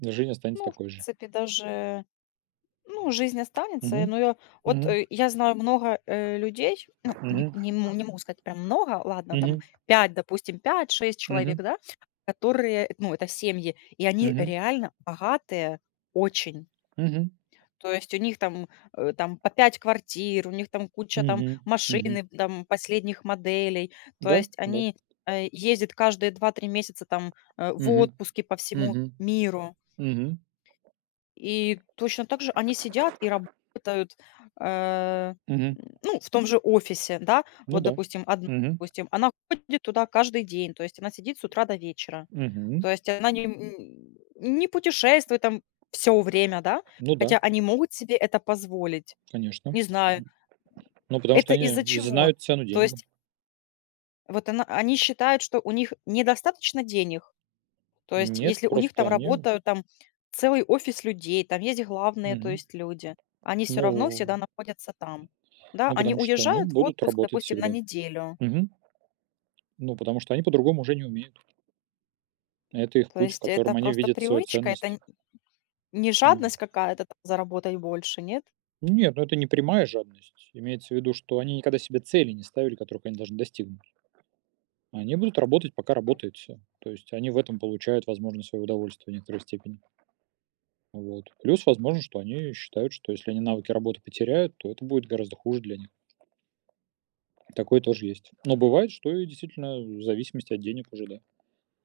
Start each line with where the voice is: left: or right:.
right: Жизнь останется
left: Ну, в
right: такой же.
left: принципе даже, ну, жизнь останется. Э,
right: Мгм.
left: но я вот,
right: Мгм.
left: э, я знаю много, э, людей, ну,
right: Мгм.
left: не не мо могу сказать прям много, ладно,
right: Мгм.
left: там 5, допустим, 5-6 человек,
right: Мгм.
left: да, которые, э, ну, это семьи, и они
right: Мгм.
left: реально богатые очень.
right: Мгм.
left: То есть, у них там, э, там по 5 квартир, у них там куча там
right: Мгм. Мгм.
left: машины, там последних моделей. То
right: Да,
left: есть,
right: да.
left: они, а, ездят каждые 2-3 месяца там, э, в
right: Мгм.
left: отпуске по всему
right: Мгм.
left: миру.
right: Мгм.
left: И точно также они сидят и работают, э, м,
right: Мгм.
left: ну, в том же офисе. Да,
right: Ну
left: вот,
right: да.
left: допустим, 1
right: Мгм.
left: допустим, она ходит туда каждый день. То есть, она сидит с утра до вечера. То
right: Мгм.
left: есть, она не, м, н не путешествует там всё время, да,
right: Ну да.
left: хотя они могут себе это позволить.
right: Конечно. М.
left: Не знаю.
right: Ну, потому что
left: Это
right: они, э,
left: из-за чего?
right: знают цену
left: То
right: деньгам.
left: есть Вот она они считают, что у них недостаточно денег. То есть,
right: Нет,
left: если у них
right: просто
left: там
right: они
left: работают там целый офис людей, там есть главные, то
right: Мгм.
left: есть, люди. Они всё равно всегда
right: Ну.
left: находятся там. Да,
right: Ну,
left: они
right: потому что они
left: уезжают в
right: будут
left: отпуск,
right: работать
left: допустим, на
right: всегда.
left: неделю.
right: Мгм. Ну, потому что они по-другому уже не умеют. Это их
left: То
right: путь, в
left: есть это
right: котором они
left: просто
right: видят свою
left: привычка, это
right: ценность.
left: н не
right: Мгм.
left: жадность какая-то там- заработать больше, нет?
right: Нет, ну, это не прямая жадность. Имеется в виду, что они никогда себе цели не ставили, которых они должны достигнуть. Они будут работать, пока работает всё. То есть они в этом получают, возможно, свое удовольствие в некоторой степени. Вот плюс возможно, что они считают, что если они навыки работы потеряют, то это будет гораздо хуже для них. Такое тоже есть. Но бывает, что и действительно, э, в зависимости от денег уже, да.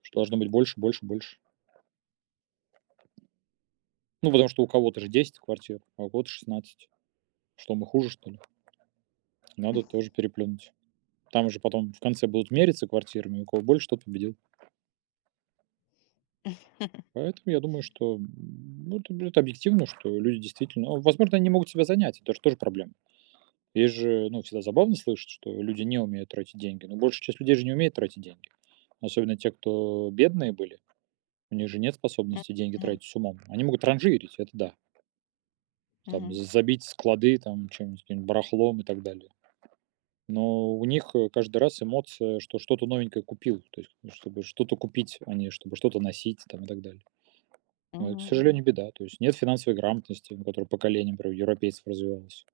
right: Что должно быть больше, больше, больше. Ну, потому что у кого-то же 10 квартир, а у кого-то 16. Что мы хуже, что ли? Надо тоже переплюнуть. Там же потом в конце будут мериться квартирами, у кого больше- тот победил. Поэтому я думаю, что, м, ну, это будет объективно, что люди действительно А возможно, они не могут себя занять- это ж тоже тоже проблема. Есть же всегда забавно слышать, что люди не умеют тратить деньги. Но большая часть людей же не умеет тратить деньги. Особенно те, кто бедные были. У них же нет способности деньги
left: Мгм.
right: тратить с умом. Они могут транжирить- это да. Там
left: Мгм.
right: з забить склады там чем-нибудь барахлом и так далее. Но у них, э, каждый раз эмоция, что что-то новенькое купил. То есть, ну, чтобы что-то купить, а не чтобы что-то носить там и так далее. Ну это к
left: Мгм.
right: сожалению,
left: Мгм.
right: беда. То есть, нет финансовой грамотности, которая поколениями, например, у европейцев развивалась.